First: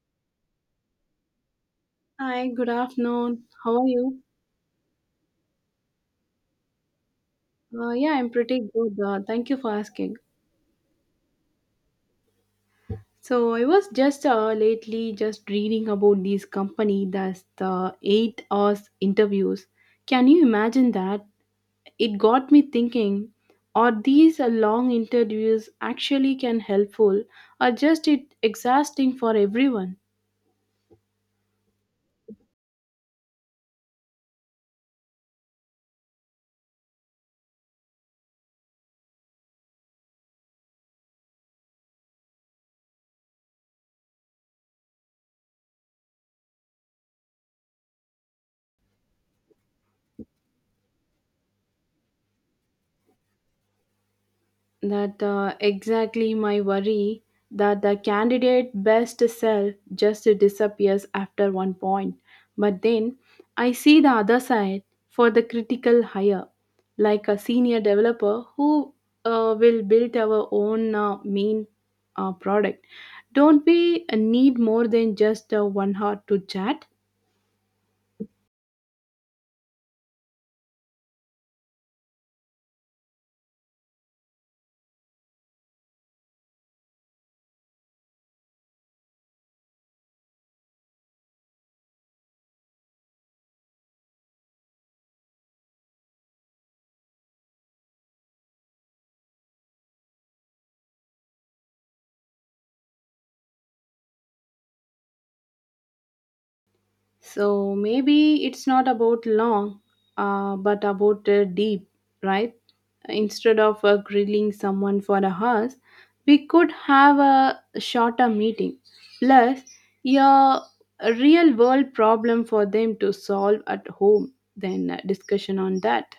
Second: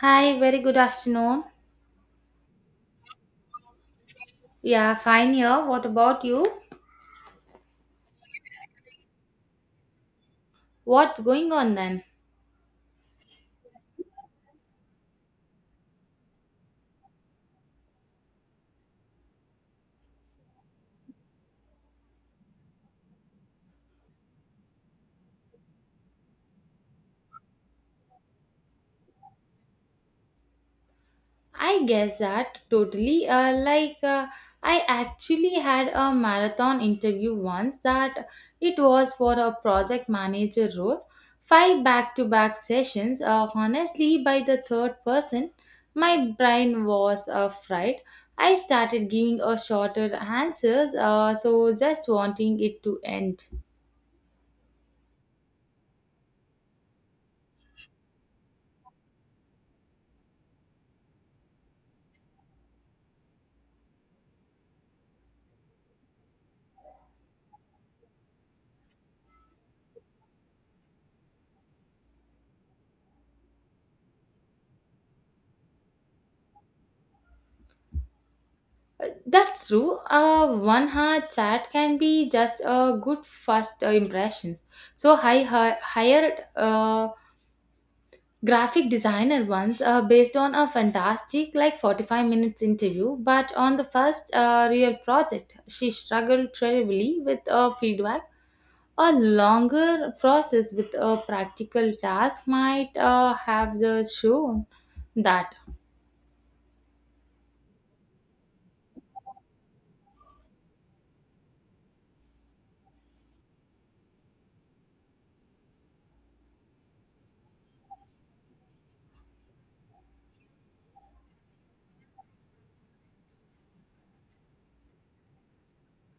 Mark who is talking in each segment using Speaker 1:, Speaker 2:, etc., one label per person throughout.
Speaker 1: Hi, very good afternoon.
Speaker 2: Hi, good afternoon. How are you?
Speaker 1: Yeah, fine here. What about you?
Speaker 2: Yeah, I'm pretty good. Thank you for asking.
Speaker 1: What's going on then?
Speaker 2: So I was just lately just reading about this company that's the 8 hours interviews. Can you imagine that? It got me thinking, are these long interviews actually can helpful or just it exhausting for everyone?
Speaker 1: I guess that totally. I actually had a marathon interview once that it was for a project manager role. Five back to back sessions. Honestly, by the third person, my brain was fried. I started giving a shorter answers, so just wanting it to end.
Speaker 2: That exactly my worry that the candidate best self just disappears after one point. But then I see the other side. For the critical hire, like a senior developer who will build our own main product, don't we need more than just 1 hour to chat?
Speaker 1: That's true. One hard chat can be just a good first impression. So I hired a graphic designer once based on a fantastic like 45 minutes interview, but on the first real project, she struggled terribly with feedback. A longer process with a practical task might have the shown that.
Speaker 2: So maybe it's not about long, but about deep, right? Instead of grilling someone for a house, we could have a shorter meeting. Plus, yeah, a real world problem for them to solve at home. Then discussion on that.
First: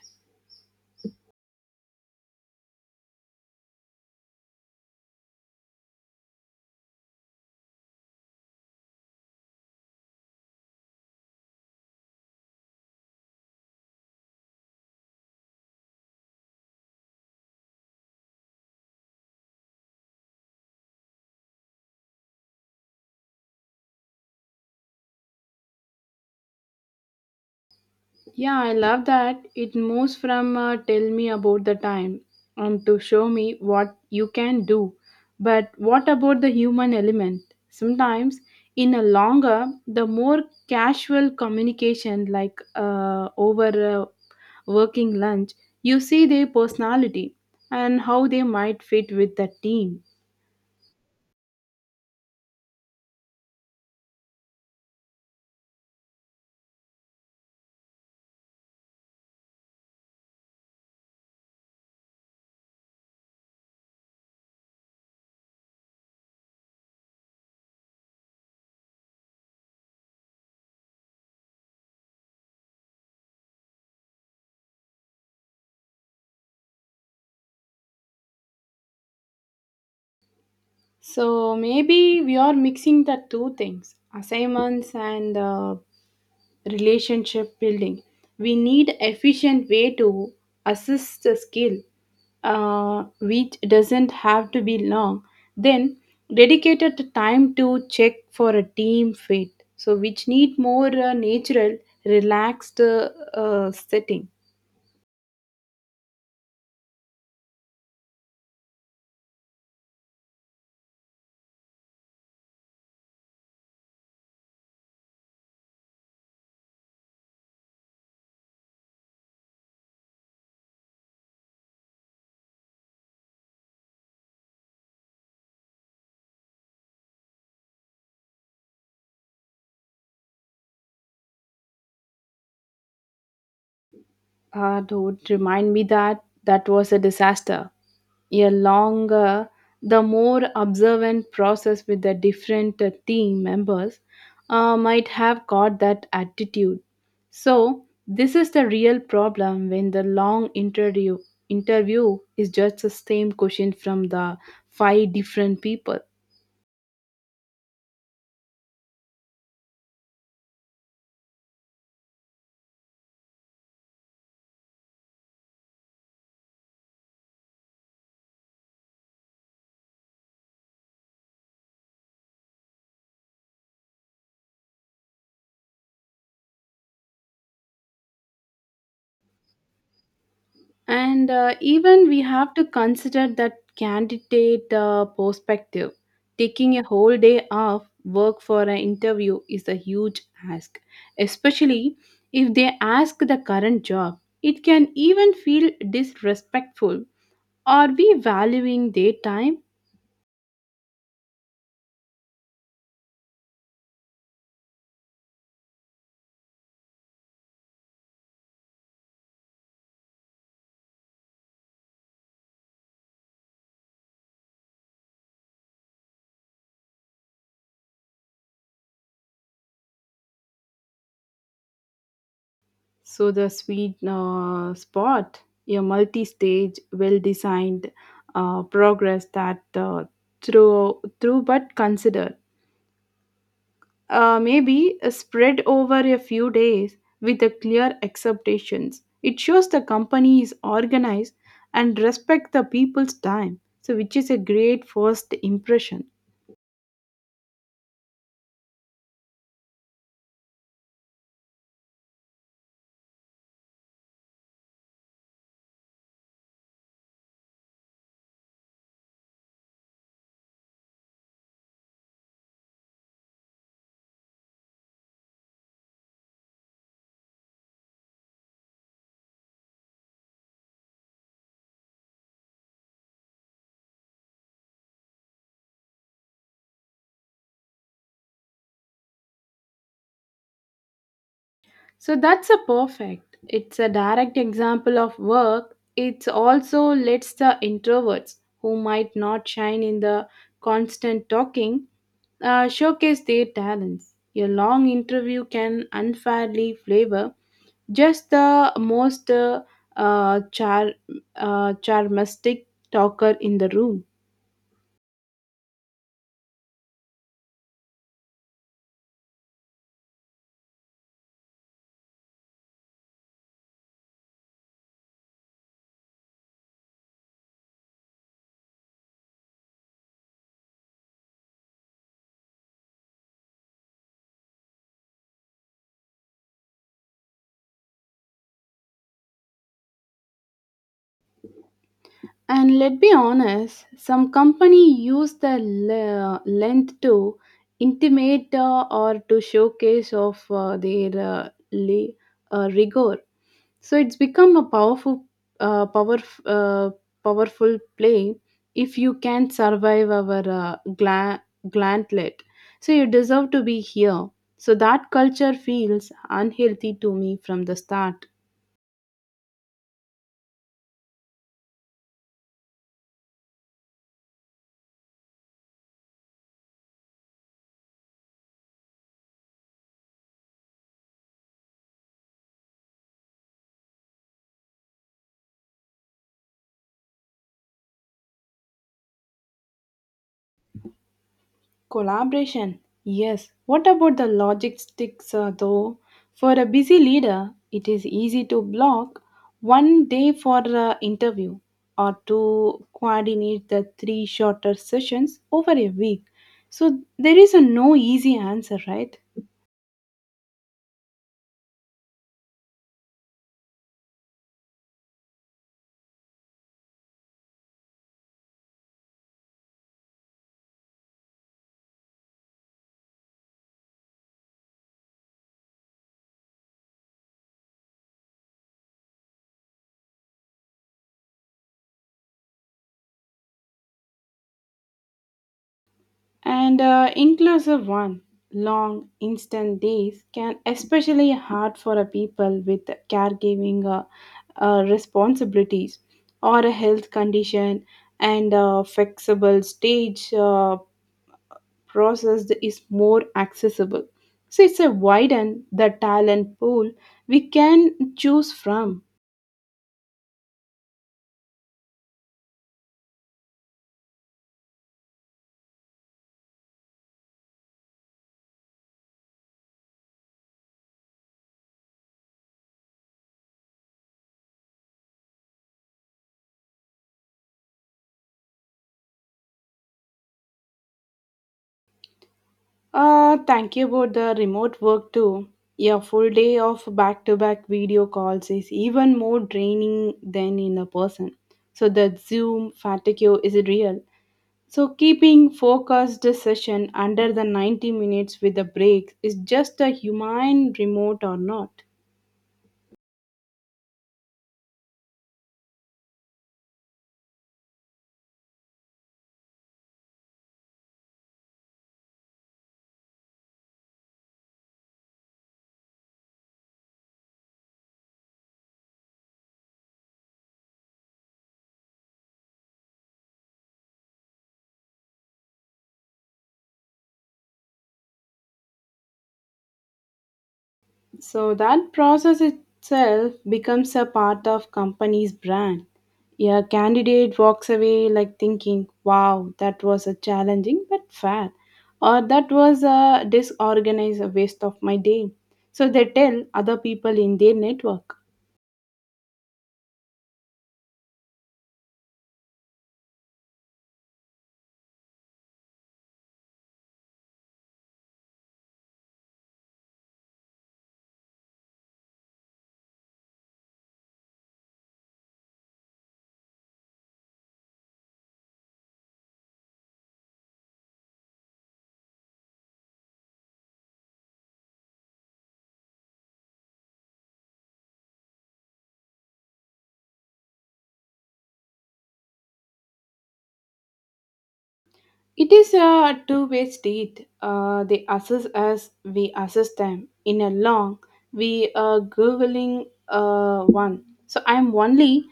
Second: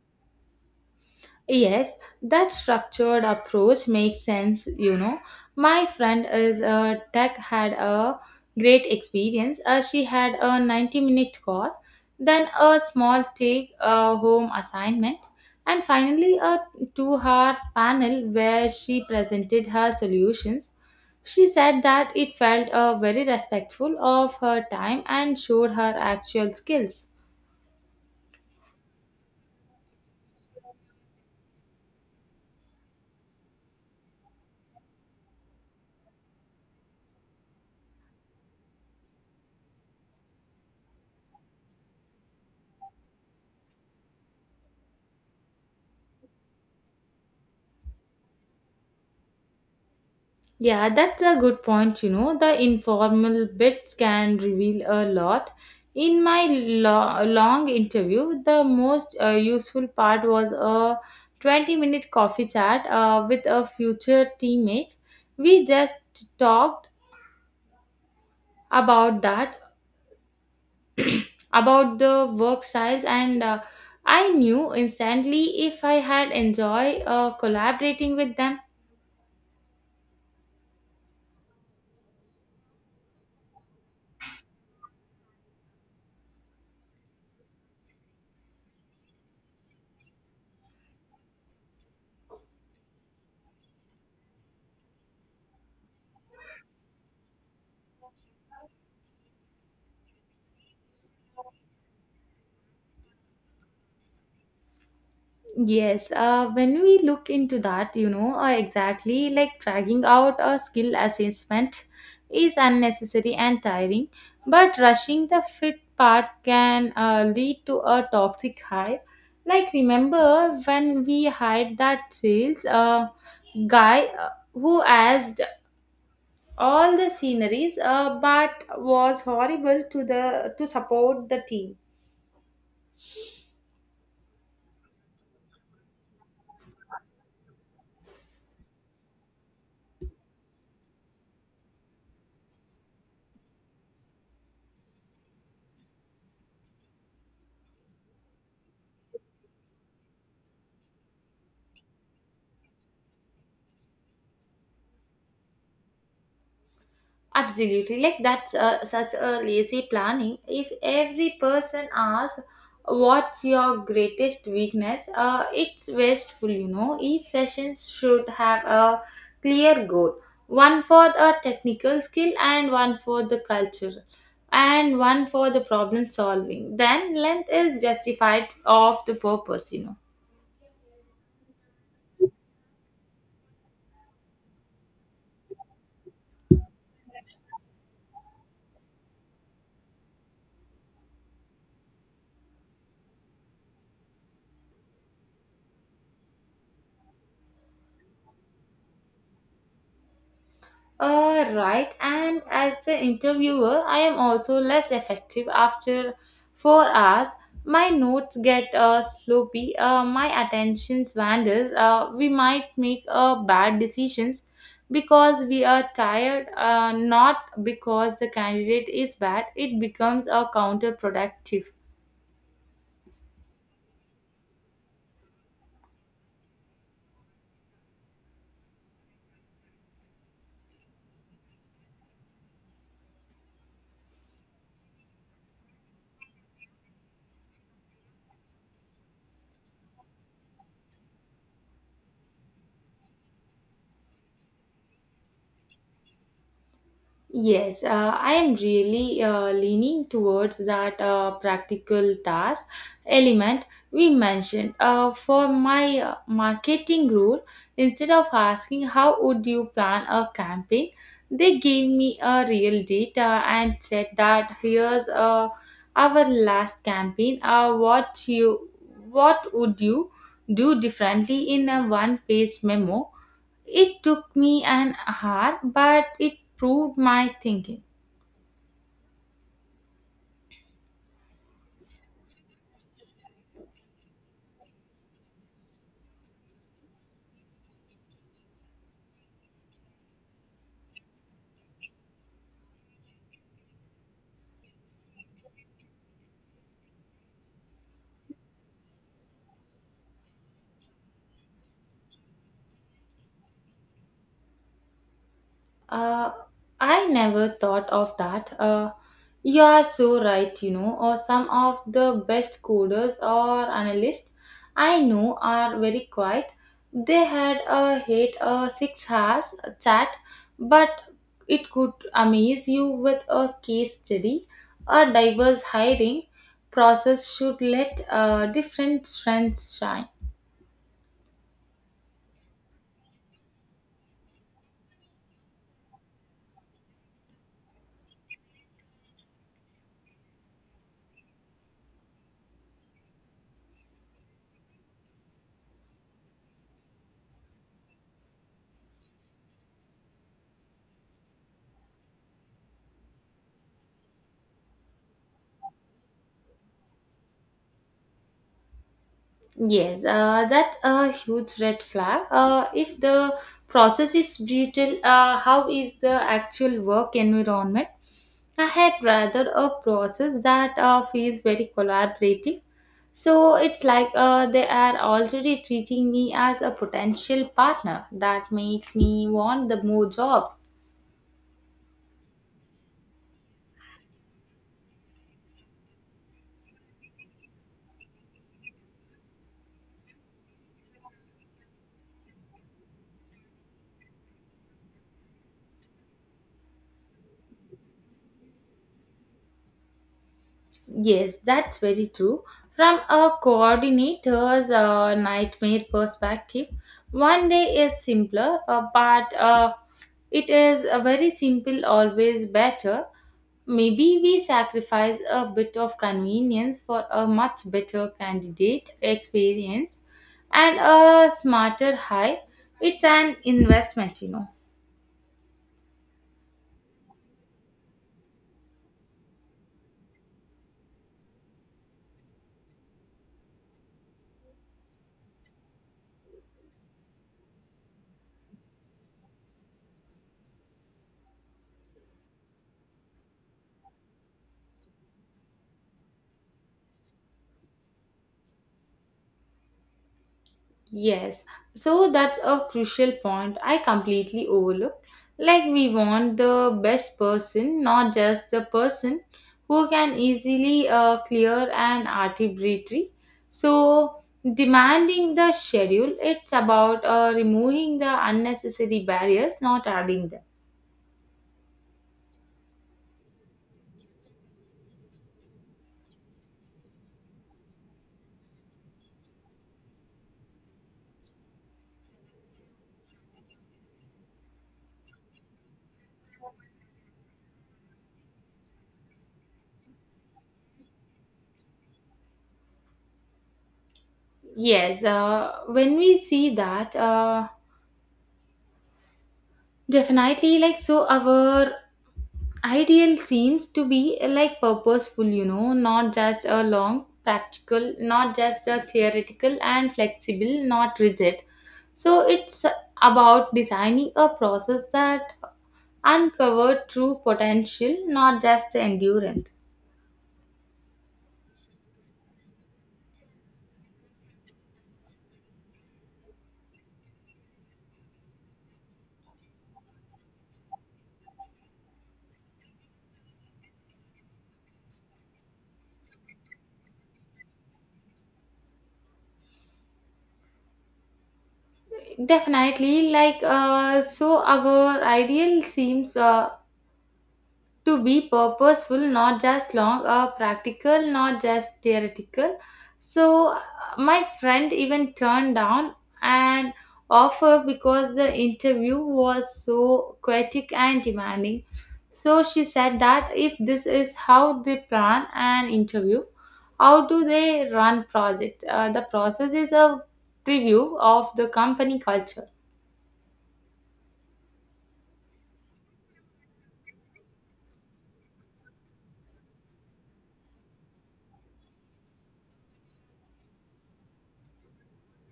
Speaker 1: Yes, that structured approach makes sense, My friend is a tech had a great experience. She had a 90-minute call, then a small take home assignment, and finally a 2 hour panel where she presented her solutions. She said that it felt very respectful of her time and showed her actual skills.
Speaker 2: Yeah, I love that. It moves from tell me about the time to show me what you can do. But what about the human element? Sometimes, in a longer, the more casual communication, like over working lunch, you see their personality and how they might fit with the team.
Speaker 1: Yeah, that's a good point. You know, the informal bits can reveal a lot. In my long interview, the most useful part was a 20-minute coffee chat with a future teammate. We just talked about that, about the work styles, and I knew instantly if I had enjoyed collaborating with them.
Speaker 2: So maybe we are mixing the two things assignments and relationship building. We need efficient way to assess the skill, which doesn't have to be long. Then dedicated time to check for a team fit, so which need more natural, relaxed setting.
Speaker 1: Yes, when we look into that, exactly like dragging out a skill assessment is unnecessary and tiring, but rushing the fit part can lead to a toxic high. Like, remember when we hired that sales guy who asked all the sceneries but was horrible to the to support the team.
Speaker 2: Ah, don't remind me, that that was a disaster. A longer, the more observant process with the different team members might have caught that attitude. So, this is the real problem when the long interview is just the same question from the five different people.
Speaker 1: Absolutely, like that's such a lazy planning. If every person asks, "What's your greatest weakness?" It's wasteful, Each session should have a clear goal: one for the technical skill, and one for the culture, and one for the problem solving. Then length is justified of the purpose,
Speaker 2: And even we have to consider that candidate perspective. Taking a whole day off work for an interview is a huge ask, especially if they ask the current job. It can even feel disrespectful. Are we valuing their time?
Speaker 1: Right, and as the interviewer, I am also less effective after 4 hours. My notes get sloppy, my attention wanders, we might make bad decisions because we are tired, not because the candidate is bad. It becomes counterproductive.
Speaker 2: So, the sweet spot, a multi stage, well designed progress that through but consider. Maybe spread over a few days with the clear acceptations. It shows the company is organized and respect the people's time, so which is a great first impression.
Speaker 1: Yes, I am really leaning towards that practical task element we mentioned. For my marketing rule, instead of asking how would you plan a campaign, they gave me a real data and said that here's our last campaign. What would you do differently in a one-page memo? It took me an hour, but it proved my thinking.
Speaker 2: So that's a perfect. It's a direct example of work. It also lets the introverts who might not shine in the constant talking showcase their talents. A long interview can unfairly flavor just the most uh, char- charmistic talker in the room.
Speaker 1: Uh, I never thought of that. You are so right, or some of the best coders or analysts I know are very quiet. They had a hate a 6 hours chat, but it could amaze you with a case study. A diverse hiring process should let different strengths shine.
Speaker 2: And let's be honest, some company use the length to intimate or to showcase of their rigor. So it's become a uh, power, uh, powerful play. If you can survive our gauntlet, so you deserve to be here. So that culture feels unhealthy to me from the start.
Speaker 1: Yes, that's a huge red flag. If the process is brutal, how is the actual work environment? I had rather a process that feels very collaborative. So it's like they are already treating me as a potential partner. That makes me want the more job.
Speaker 2: Collaboration, yes. What about the logistics, though? For a busy leader, it is easy to block one day for an interview or to coordinate the three shorter sessions over a week. So there is a no easy answer, right?
Speaker 1: Yes, that's very true. From a coordinator's nightmare perspective, one day is simpler, but it is a very simple, always better. Maybe we sacrifice a bit of convenience for a much better candidate experience and a smarter hire. It's an investment,
Speaker 2: And inclusive one, long instant days can especially hard for a people with caregiving responsibilities or a health condition and flexible stage process is more accessible. So it's a widen the talent pool we can choose from.
Speaker 1: Yes, so that's a crucial point I completely overlooked. Like, we want the best person, not just the person who can easily clear an arbitrary. So, demanding the schedule, it's about removing the unnecessary barriers, not adding them.
Speaker 2: Thank you about the remote work too. A full day of back to back video calls is even more draining than in a person. So the Zoom fatigue is real. So keeping focused session under the 90 minutes with a break is just a humane remote or not.
Speaker 1: Yes, when we see that, definitely, like, so our ideal scenes to be like purposeful, not just a long practical, not just a theoretical and flexible, not rigid, so it's about designing a process that uncover true potential, not just endurance.
Speaker 2: So that process itself becomes a part of company's brand. A candidate walks away like thinking, wow, that was a challenging but fair, or that was a disorganized waste of my day. So they tell other people in their network.
Speaker 1: Definitely like so our ideal seems to be purposeful, not just long or practical, not just theoretical. So my friend even turned down an offer because the interview was so chaotic and demanding. So she said that if this is how they plan an interview, how do they run project? The process is a preview of the company culture.
Speaker 2: It is a two-way street. They assess us, we assess them. In a long, we are Googling one. So I'm only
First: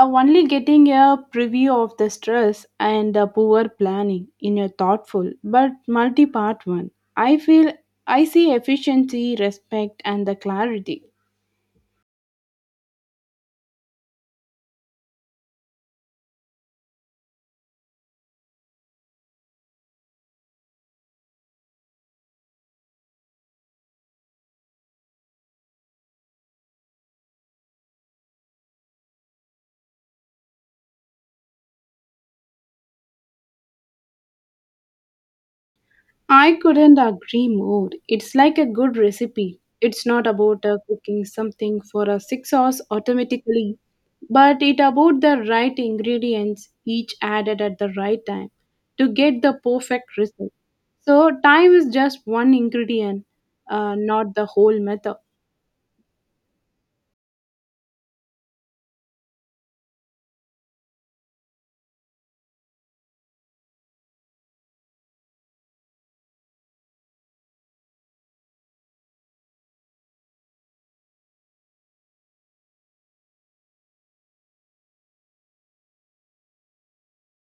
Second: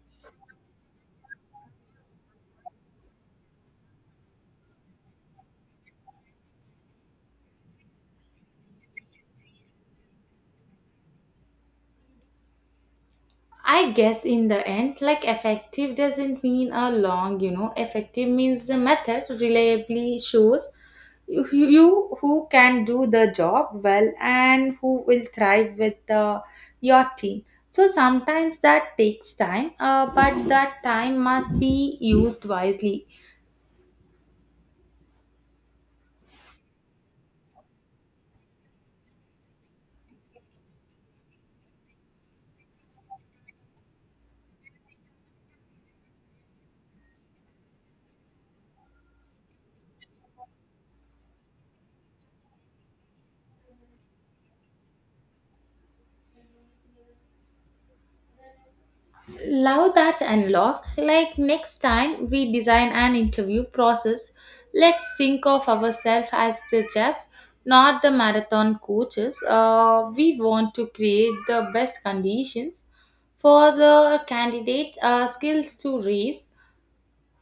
Speaker 2: uh, only getting a preview of the stress and the poor planning in a thoughtful but multi-part one. I feel I see efficiency, respect, and the clarity.
Speaker 1: I guess in the end, like effective doesn't mean a long, effective means the method reliably shows you, you who can do the job well and who will thrive with your team. So sometimes that takes time, but that time must be used wisely.
Speaker 2: I couldn't agree more. It's like a good recipe. It's not about cooking something for 6 hours automatically, but it about the right ingredients each added at the right time to get the perfect result. So time is just one ingredient, not the whole method.
Speaker 1: Love that unlocked. Like next time we design an interview process, let's think of ourselves as the chefs, not the marathon coaches. We want to create the best conditions for the candidates' skills to raise,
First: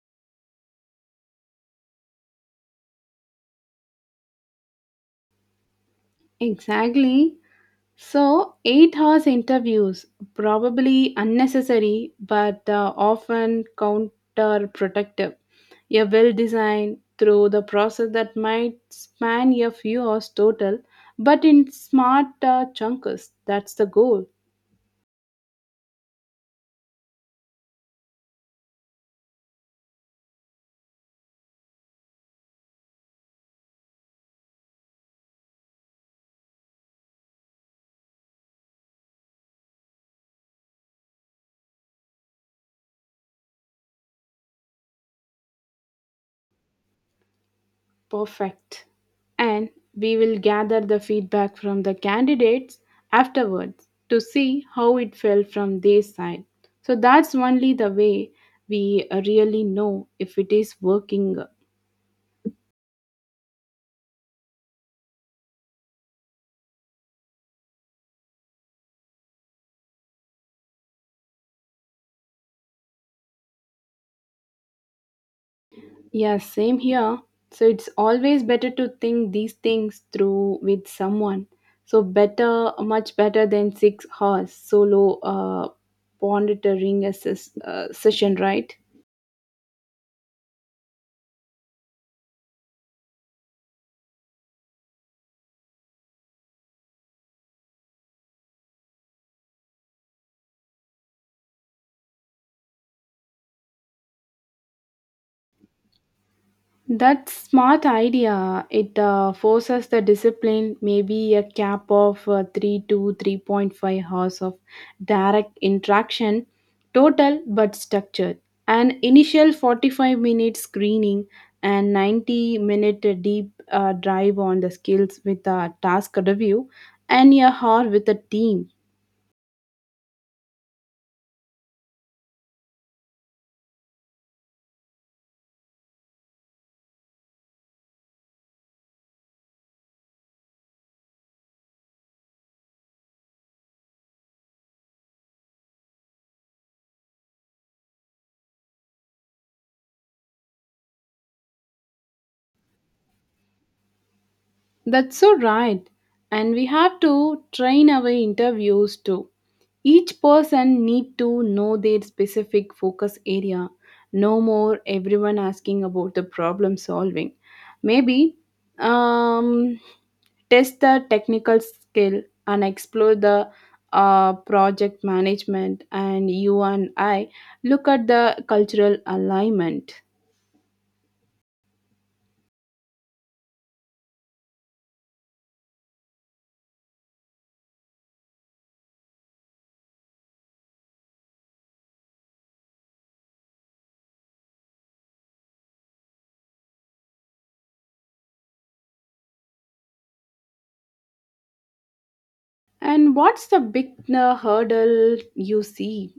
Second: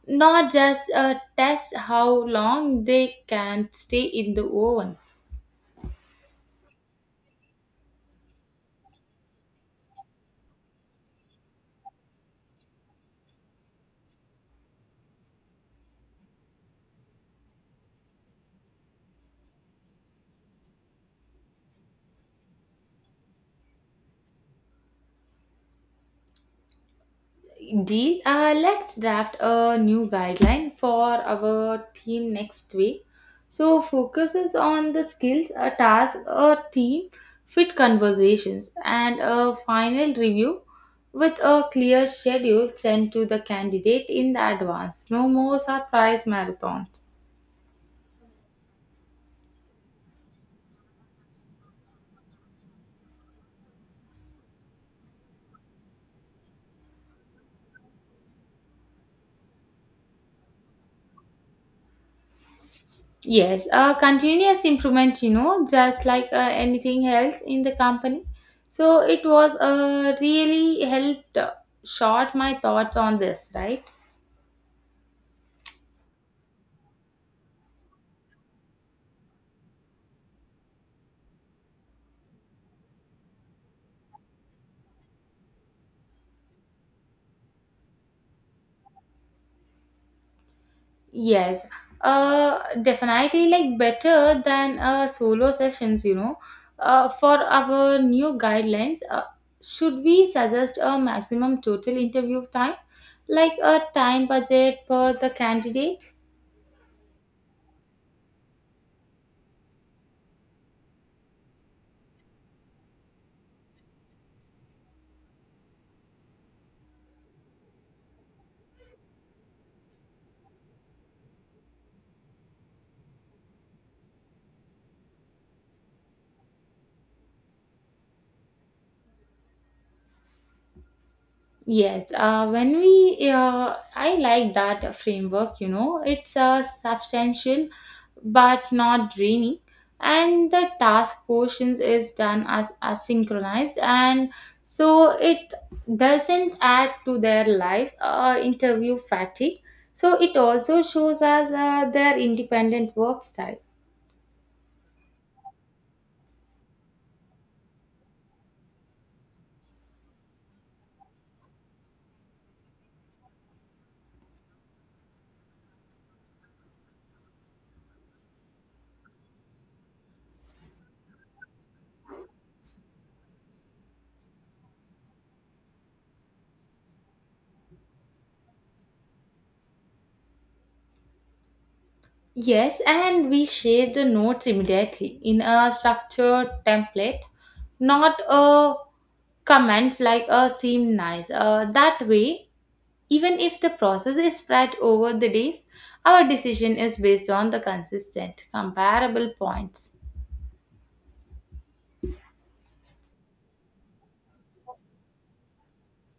Speaker 1: not just test how long they can stay in the oven.
Speaker 2: Exactly. So, 8 hours interviews, probably unnecessary but often counterproductive. A well designed through the process that might span a few hours total, but in smart chunks. That's the goal.
Speaker 1: Indeed, let's draft a new guideline for our theme next week. So, focuses on the skills, a task, a team, fit conversations, and a final review with a clear schedule sent to the candidate in advance. No more surprise marathons.
Speaker 2: Perfect. And we will gather the feedback from the candidates afterwards to see how it felt from their side. So that's only the way we really know if it is working.
Speaker 1: Yes, continuous improvement, just like anything else in the company. So it was really helped short my thoughts on this, right?
Speaker 2: Yeah, same here. So it's always better to think these things through with someone. So better, much better than 6 hours solo monitoring a session, right?
Speaker 1: Yes, definitely like better than solo sessions, For our new guidelines, should we suggest a maximum total interview time, like a time budget per the candidate?
Speaker 2: That smart idea. It forces the discipline, maybe a cap of 3 to 3.5 hours of direct interaction, total but structured. An initial 45-minute screening and 90-minute deep dive on the skills with a task review and a hour with a team.
Speaker 1: Yes, I like that framework, it's substantial but not draining, and the task portions is done as synchronized, and so it doesn't add to their life interview fatigue. So it also shows us their independent work style.
Speaker 2: That's so right. And we have to train our interviews too. Each person need to know their specific focus area. No more everyone asking about the problem solving. Maybe um, test the technical skill and explore the project management, and you and I look at the cultural alignment.
Speaker 1: Yes, and we share the notes immediately in a structured template, not a comments like seem nice. That way, even if the process is spread over the days, our decision is based on the consistent, comparable points.
Speaker 2: And what's the big hurdle you see?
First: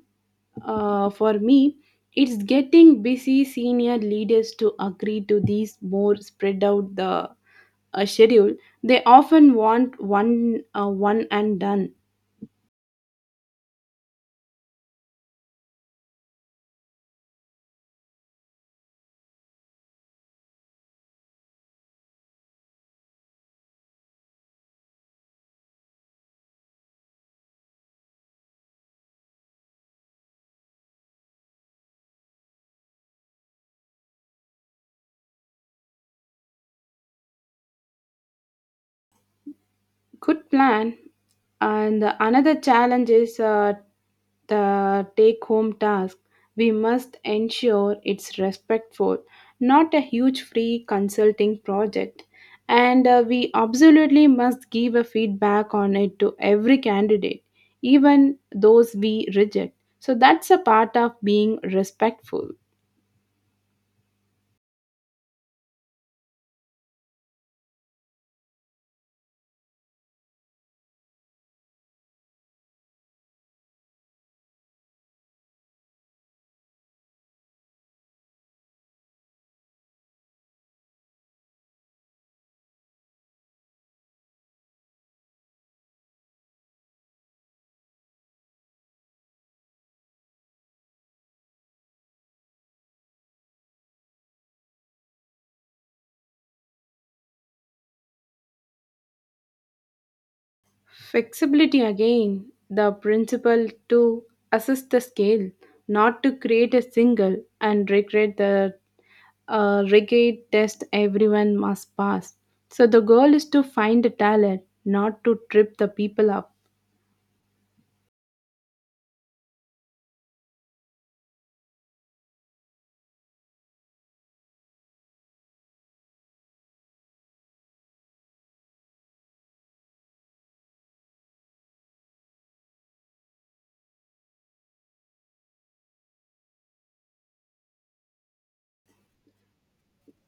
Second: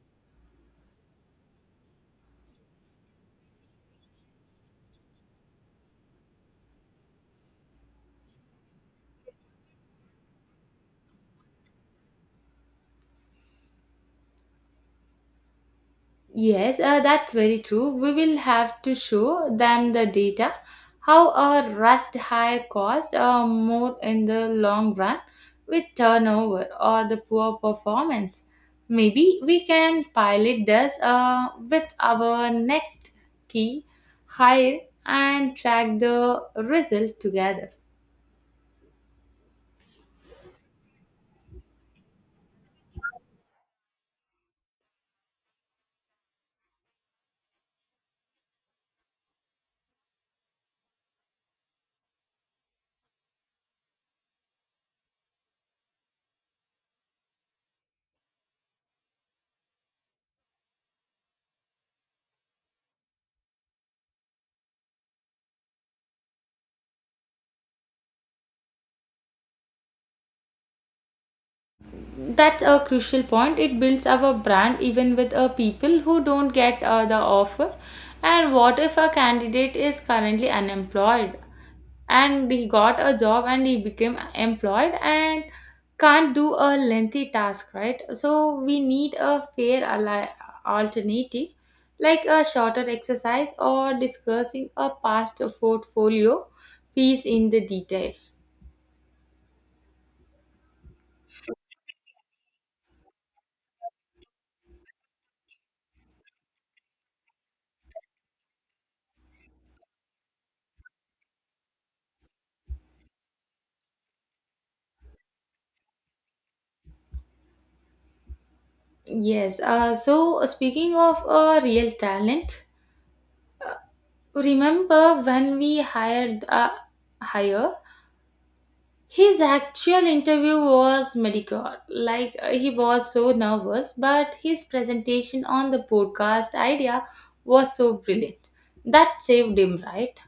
Speaker 2: For me, it's getting busy senior leaders to agree to these more spread out the schedule. They often want one and done.
Speaker 1: Yes, that's very true. We will have to show them the data how a rust higher cost more in the long run with turnover or the poor performance. Maybe we can pilot this with our next key hire and track the result together.
Speaker 2: Good plan. And another challenge is the take home task. We must ensure it's respectful, not a huge free consulting project. And we absolutely must give a feedback on it to every candidate, even those we reject. So that's a part of being respectful.
Speaker 1: That's a crucial point. It builds our brand even with people who don't get the offer. And what if a candidate is currently unemployed and he got a job and he became employed and can't do a lengthy task, right? So we need a fair alternative, like a shorter exercise or discussing a past portfolio piece in the detail.
Speaker 2: Flexibility again, the principle to assist the scale, not to create a single and regret the a rigid test everyone must pass. So the goal is to find the talent, not to trip the people up.
Speaker 1: Yes, so speaking of real talent. Remember when we hired hire? His actual interview was mediocre. Like he was so nervous, but his presentation on the podcast idea was so brilliant. That saved him, right?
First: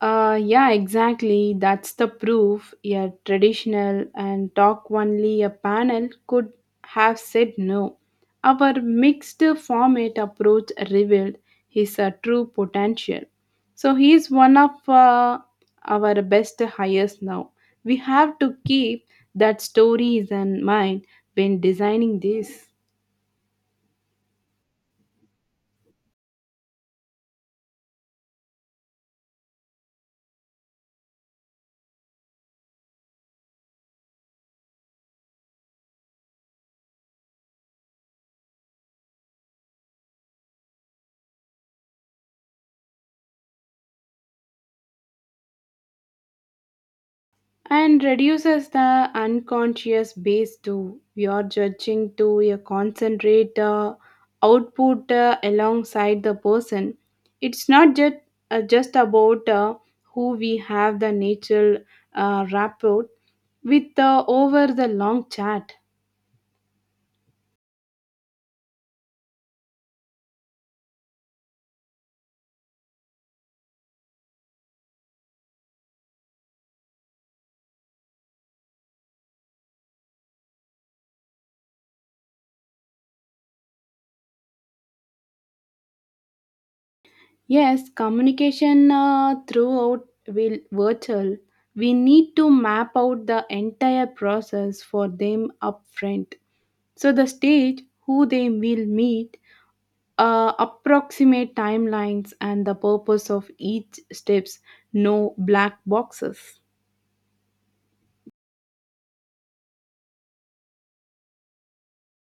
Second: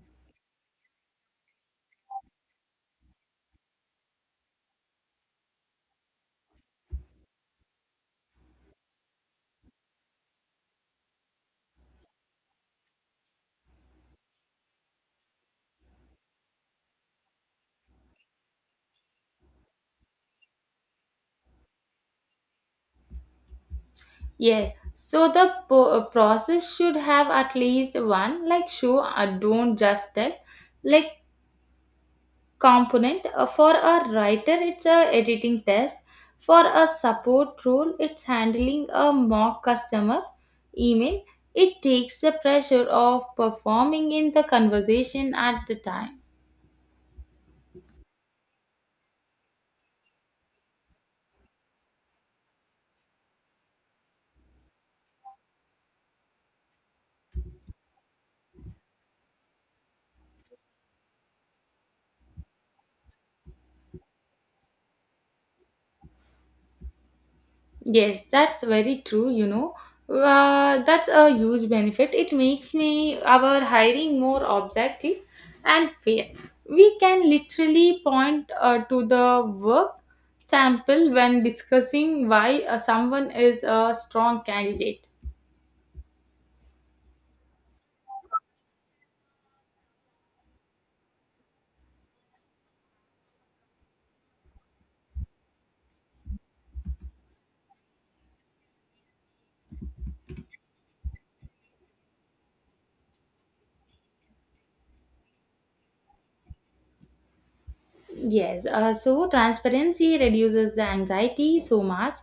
Speaker 2: Yeah, exactly. That's the proof. A traditional and talk only a panel could have said no. Our mixed format approach revealed his true potential. So he is one of our best hires now. We have to keep that stories in mind when designing this.
Speaker 1: Yeah. So the process should have at least one like show don't just tell. Like component. For a writer, it's a editing test. For a support role, it's handling a mock customer email. It takes the pressure of performing in the conversation at the time.
Speaker 2: And reduces the unconscious base too. We are judging to a concentrate output alongside the person. It's not just about who we have the natural rapport with over the long chat.
Speaker 1: Yes, that's very true, That's a huge benefit. It makes me our hiring more objective and fair. We can literally point to the work sample when discussing why someone is a strong candidate.
Speaker 2: Yes, communication throughout will virtual. We need to map out the entire process for them upfront. So the stage, who they will meet, approximate timelines and the purpose of each steps, no black boxes.
Speaker 1: Yes, so transparency reduces the anxiety so much.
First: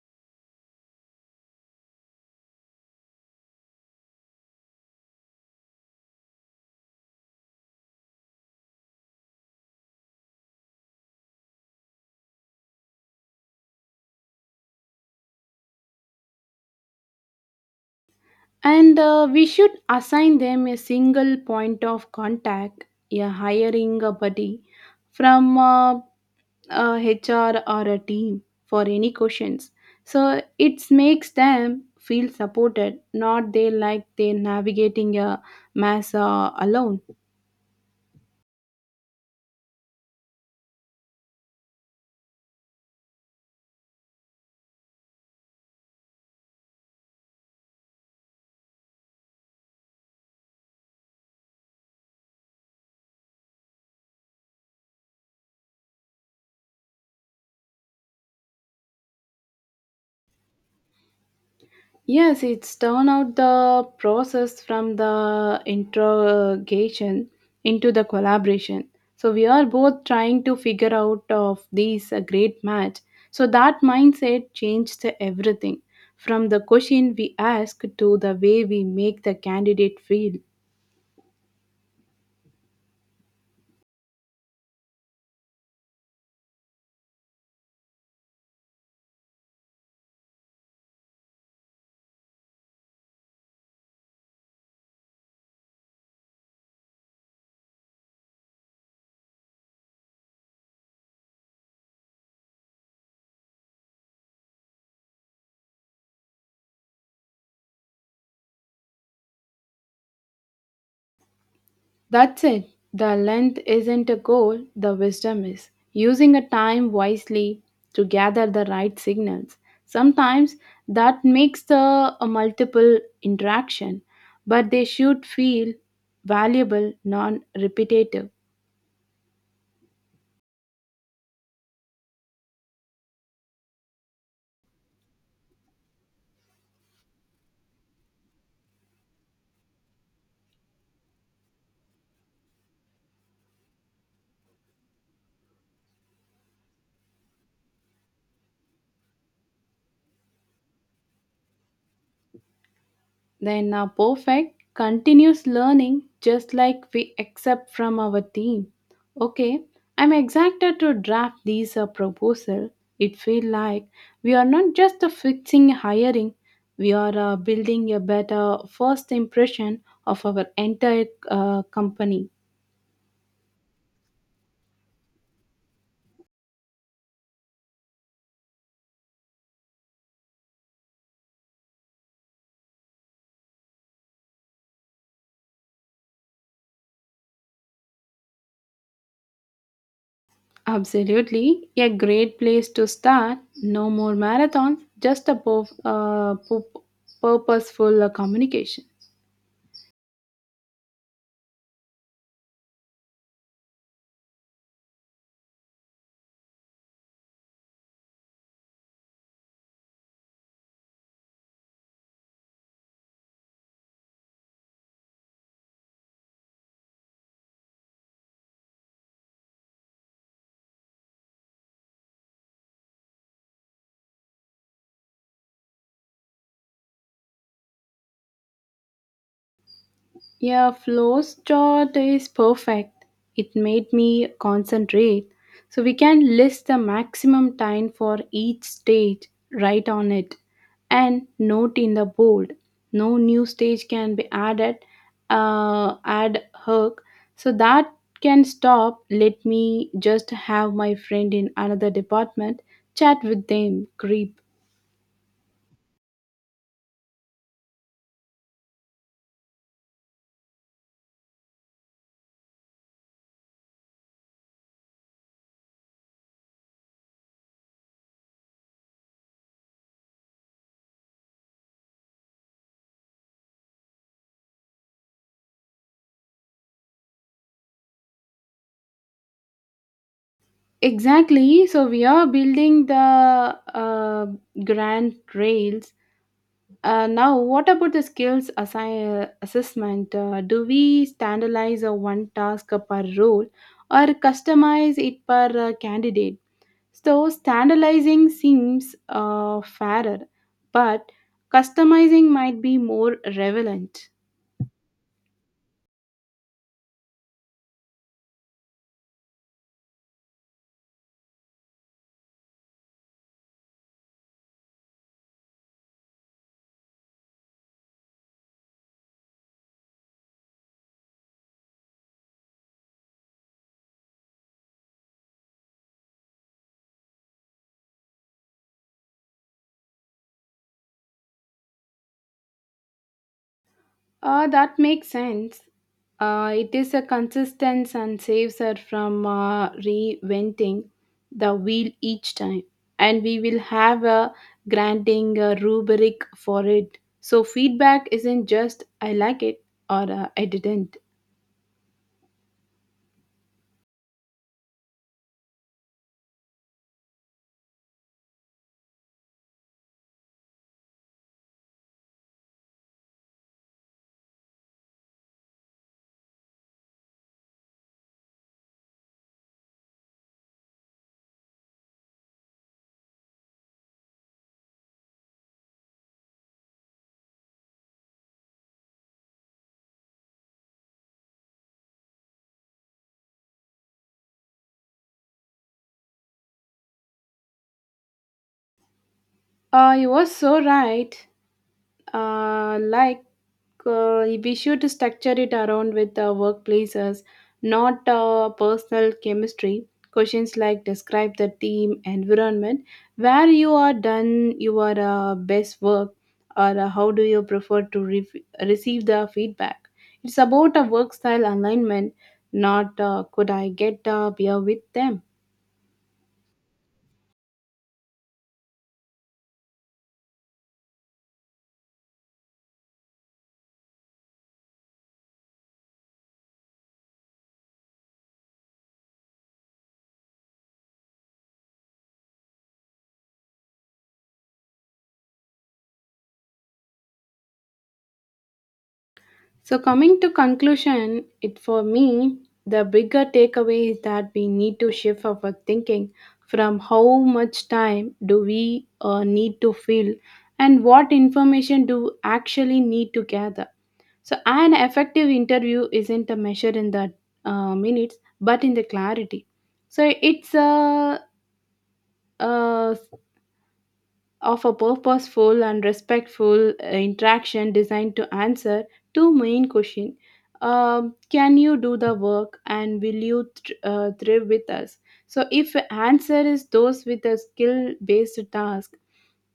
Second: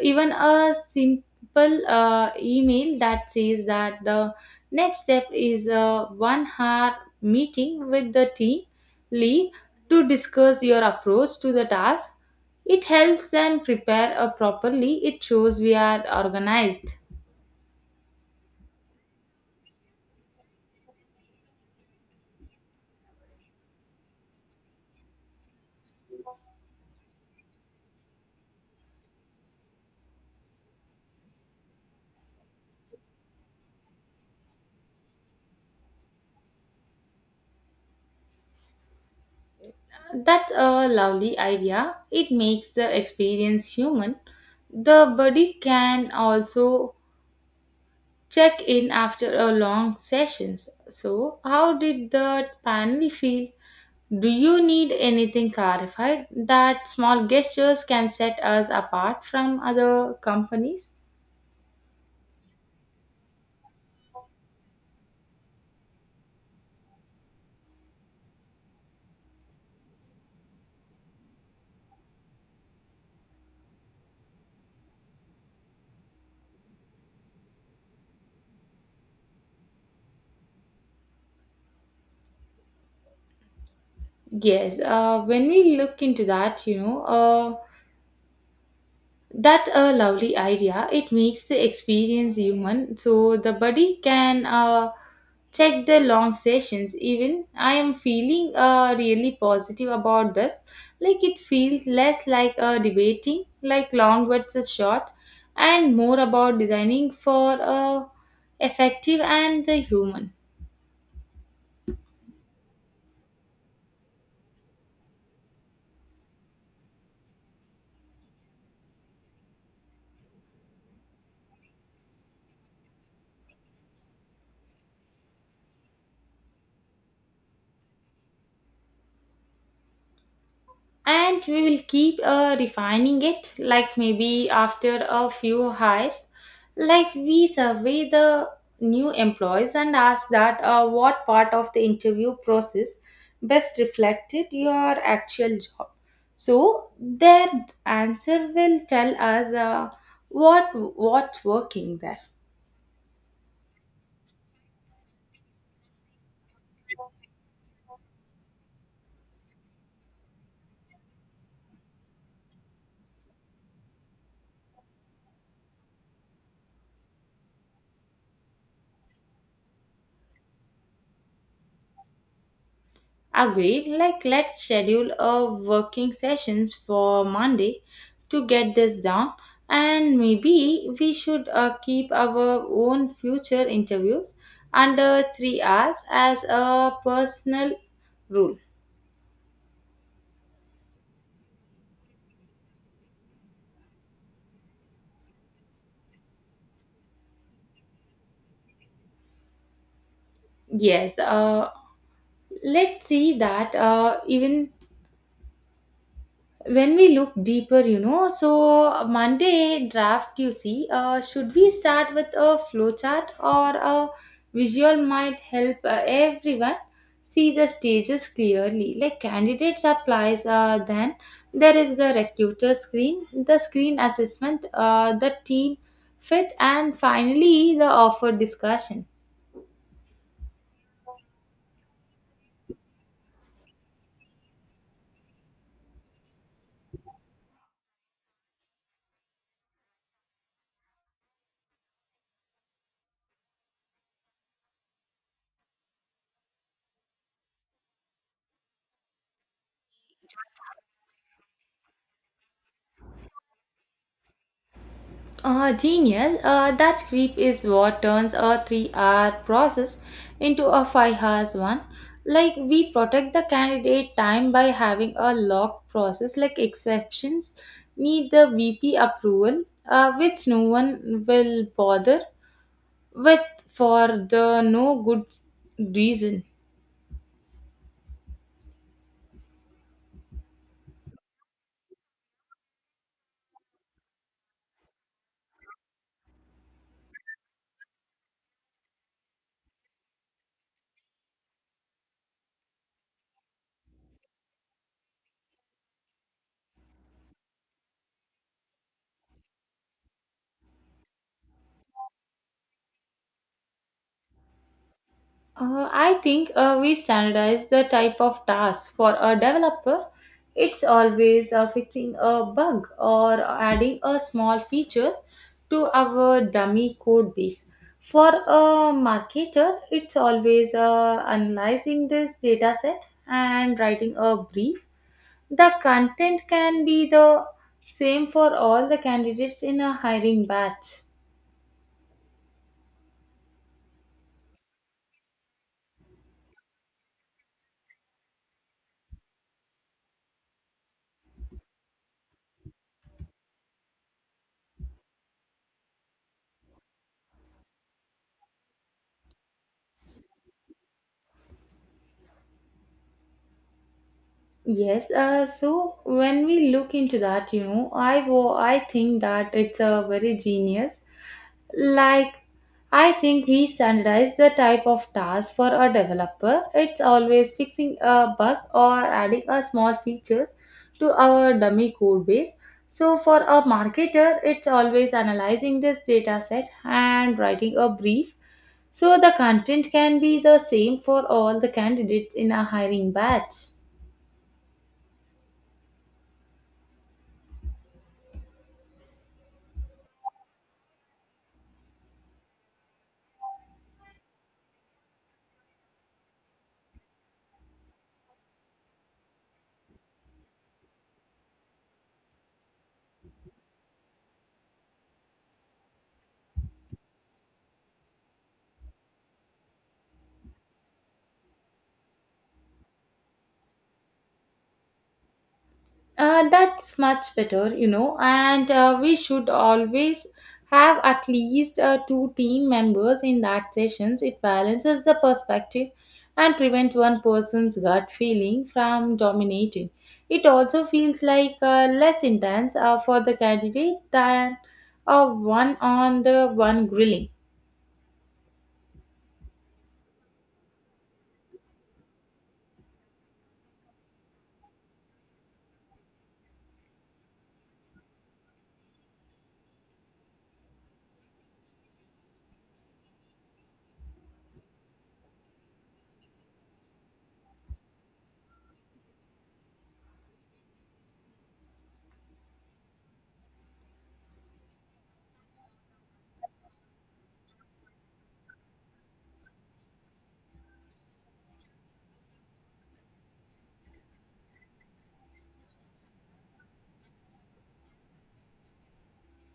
Speaker 1: Even a simple email that says that the next step is a 1 hour meeting with the team lead to discuss your approach to the task. It helps them prepare properly, it shows we are organized.
Speaker 2: And we should assign them a single point of contact, a hiring a buddy from a HR or a team for any questions. So it makes them feel supported, not they like they're navigating a mess alone.
Speaker 1: That's a lovely idea. It makes the experience human. The body can also check in after a long sessions. So, how did the panel feel? Do you need anything clarified that small gestures can set us apart from other companies?
Speaker 2: Yes, it's turn out the process from the interrogation into the collaboration. So we are both trying to figure out of these a great match. So that mindset changed everything from the question we ask to the way we make the candidate feel.
Speaker 1: Yes, when we look into that, that's a lovely idea. It makes the experience human, so the body can check the long sessions. Even I am feeling really positive about this. Like it feels less like debating, like long versus short, and more about designing for effective and the human.
Speaker 2: That's it. The length isn't a goal, the wisdom is. Using a time wisely to gather the right signals. Sometimes that makes the a multiple interaction, but they should feel valuable, non repetitive.
Speaker 1: And we will keep refining it, like maybe after a few hires, like we survey the new employees and ask that what part of the interview process best reflected your actual job, so their answer will tell us what what's working there.
Speaker 2: Then a perfect continuous learning just like we accept from our team. Okay, I'm excited to draft these a proposal. It feel like we are not just a fixing hiring, we are building a better first impression of our entire company.
Speaker 1: Agreed. Like let's schedule a working sessions for Monday to get this down, and maybe we should keep our own future interviews under 3 hours as a personal rule.
Speaker 2: Absolutely, a great place to start. No more marathons, just a purposeful communication.
Speaker 1: Yes, let's see that even when we look deeper, so Monday draft, you see, should we start with a flowchart or a visual? Might help everyone see the stages clearly, like candidates applies, then there is the recruiter screen, the screen assessment, the team fit, and finally the offer discussion.
Speaker 2: Yeah, Flo's chart is perfect. It made me concentrate. So we can list the maximum time for each stage. Write on it and note in the bold. No new stage can be added, add hook. So that can stop. Let me just have my friend in another department chat with them. Creep.
Speaker 1: Genius. That creep is what turns a three-hour process into a five-hours one. Like we protect the candidate time by having a locked process. Like exceptions need the VP approval, which no one will bother with for the no good reason.
Speaker 2: Exactly. So we are building the uh, grand rails. Now, what about the skills assessment? Do we standardize a one task per role or customize it per candidate? So, standardizing seems fairer, but customizing might be more relevant.
Speaker 1: I think we standardize the type of task for a developer. It's always fixing a bug or adding a small feature to our dummy code base. For a marketer, it's always analyzing this data set and writing a brief. The content can be the same for all the candidates in a hiring batch.
Speaker 2: That makes sense. It is a consistence and saves her from reinventing the wheel each time. And we will have a granting rubric for it. So feedback isn't just I like it, or I didn't.
Speaker 1: Yes, so when we look into that, I think that it's a very genius. Like, I think we standardize the type of task for a developer. It's always fixing a bug or adding a small features to our dummy code base. So for a marketer, it's always analyzing this data set and writing a brief. So the content can be the same for all the candidates in a hiring batch.
Speaker 2: You were so right. uh, like be sure to structure it around with workplaces, not personal chemistry. Questions like describe the team environment where you are done your best work, or how do you prefer to receive the feedback. It's about a work style alignment, not could I get beer with them.
Speaker 1: That's much better, and we should always have at least two team members in that sessions. It balances the perspective and prevents one person's gut feeling from dominating. It also feels like less intense for the candidate than a one on the one grilling.
Speaker 2: So coming to conclusion, it for me the bigger takeaway is that we need to shift our thinking from how much time do we need to fill and what information do actually need to gather. So an effective interview isn't a measure in the minutes but in the clarity. So it's uh of a purposeful and respectful interaction designed to answer two main questions. Can you do the work and will you thrive with us? So, if answer is those with a skill based task,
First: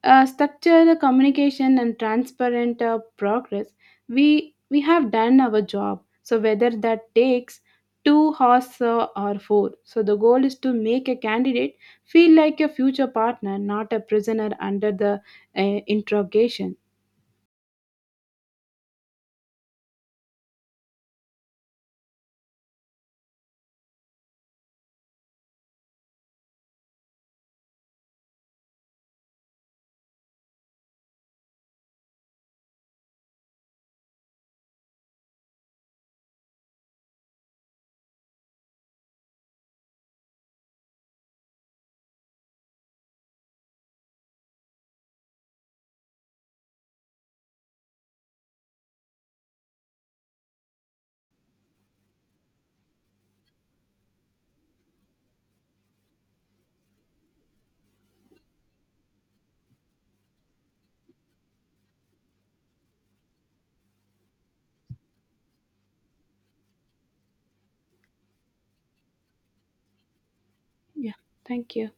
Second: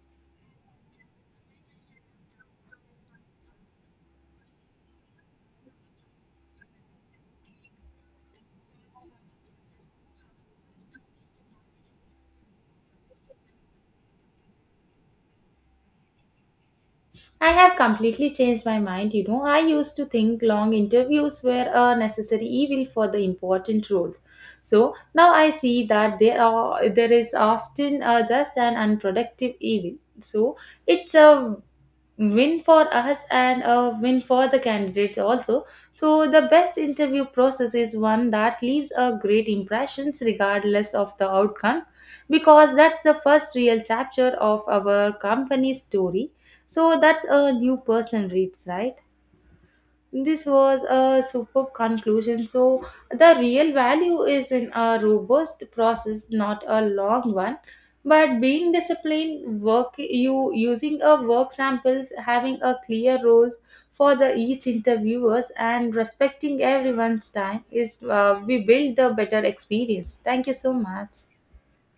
Speaker 2: structure the communication and transparent progress. We have done our job, so whether that takes 2 hours or 4, so the goal is to make a candidate feel like a future partner, not a prisoner under the interrogation.
Speaker 1: I have completely changed my mind. You know, I used to think long interviews were a necessary evil for the important roles. So now I see that there is often just an unproductive evil. So it's a win for us and a win for the candidates also. So the best interview process is one that leaves a great impressions regardless of the outcome, because that's the first real chapter of our company's story. So that's a new person reads, right? This was a superb conclusion. So, the real value is in a robust process, not a long one. But being disciplined, work you using a work samples, having a clear roles for the each interviewers, and respecting everyone's time, is we build the better experience. Thank you so much.
Speaker 2: Yeah, thank you.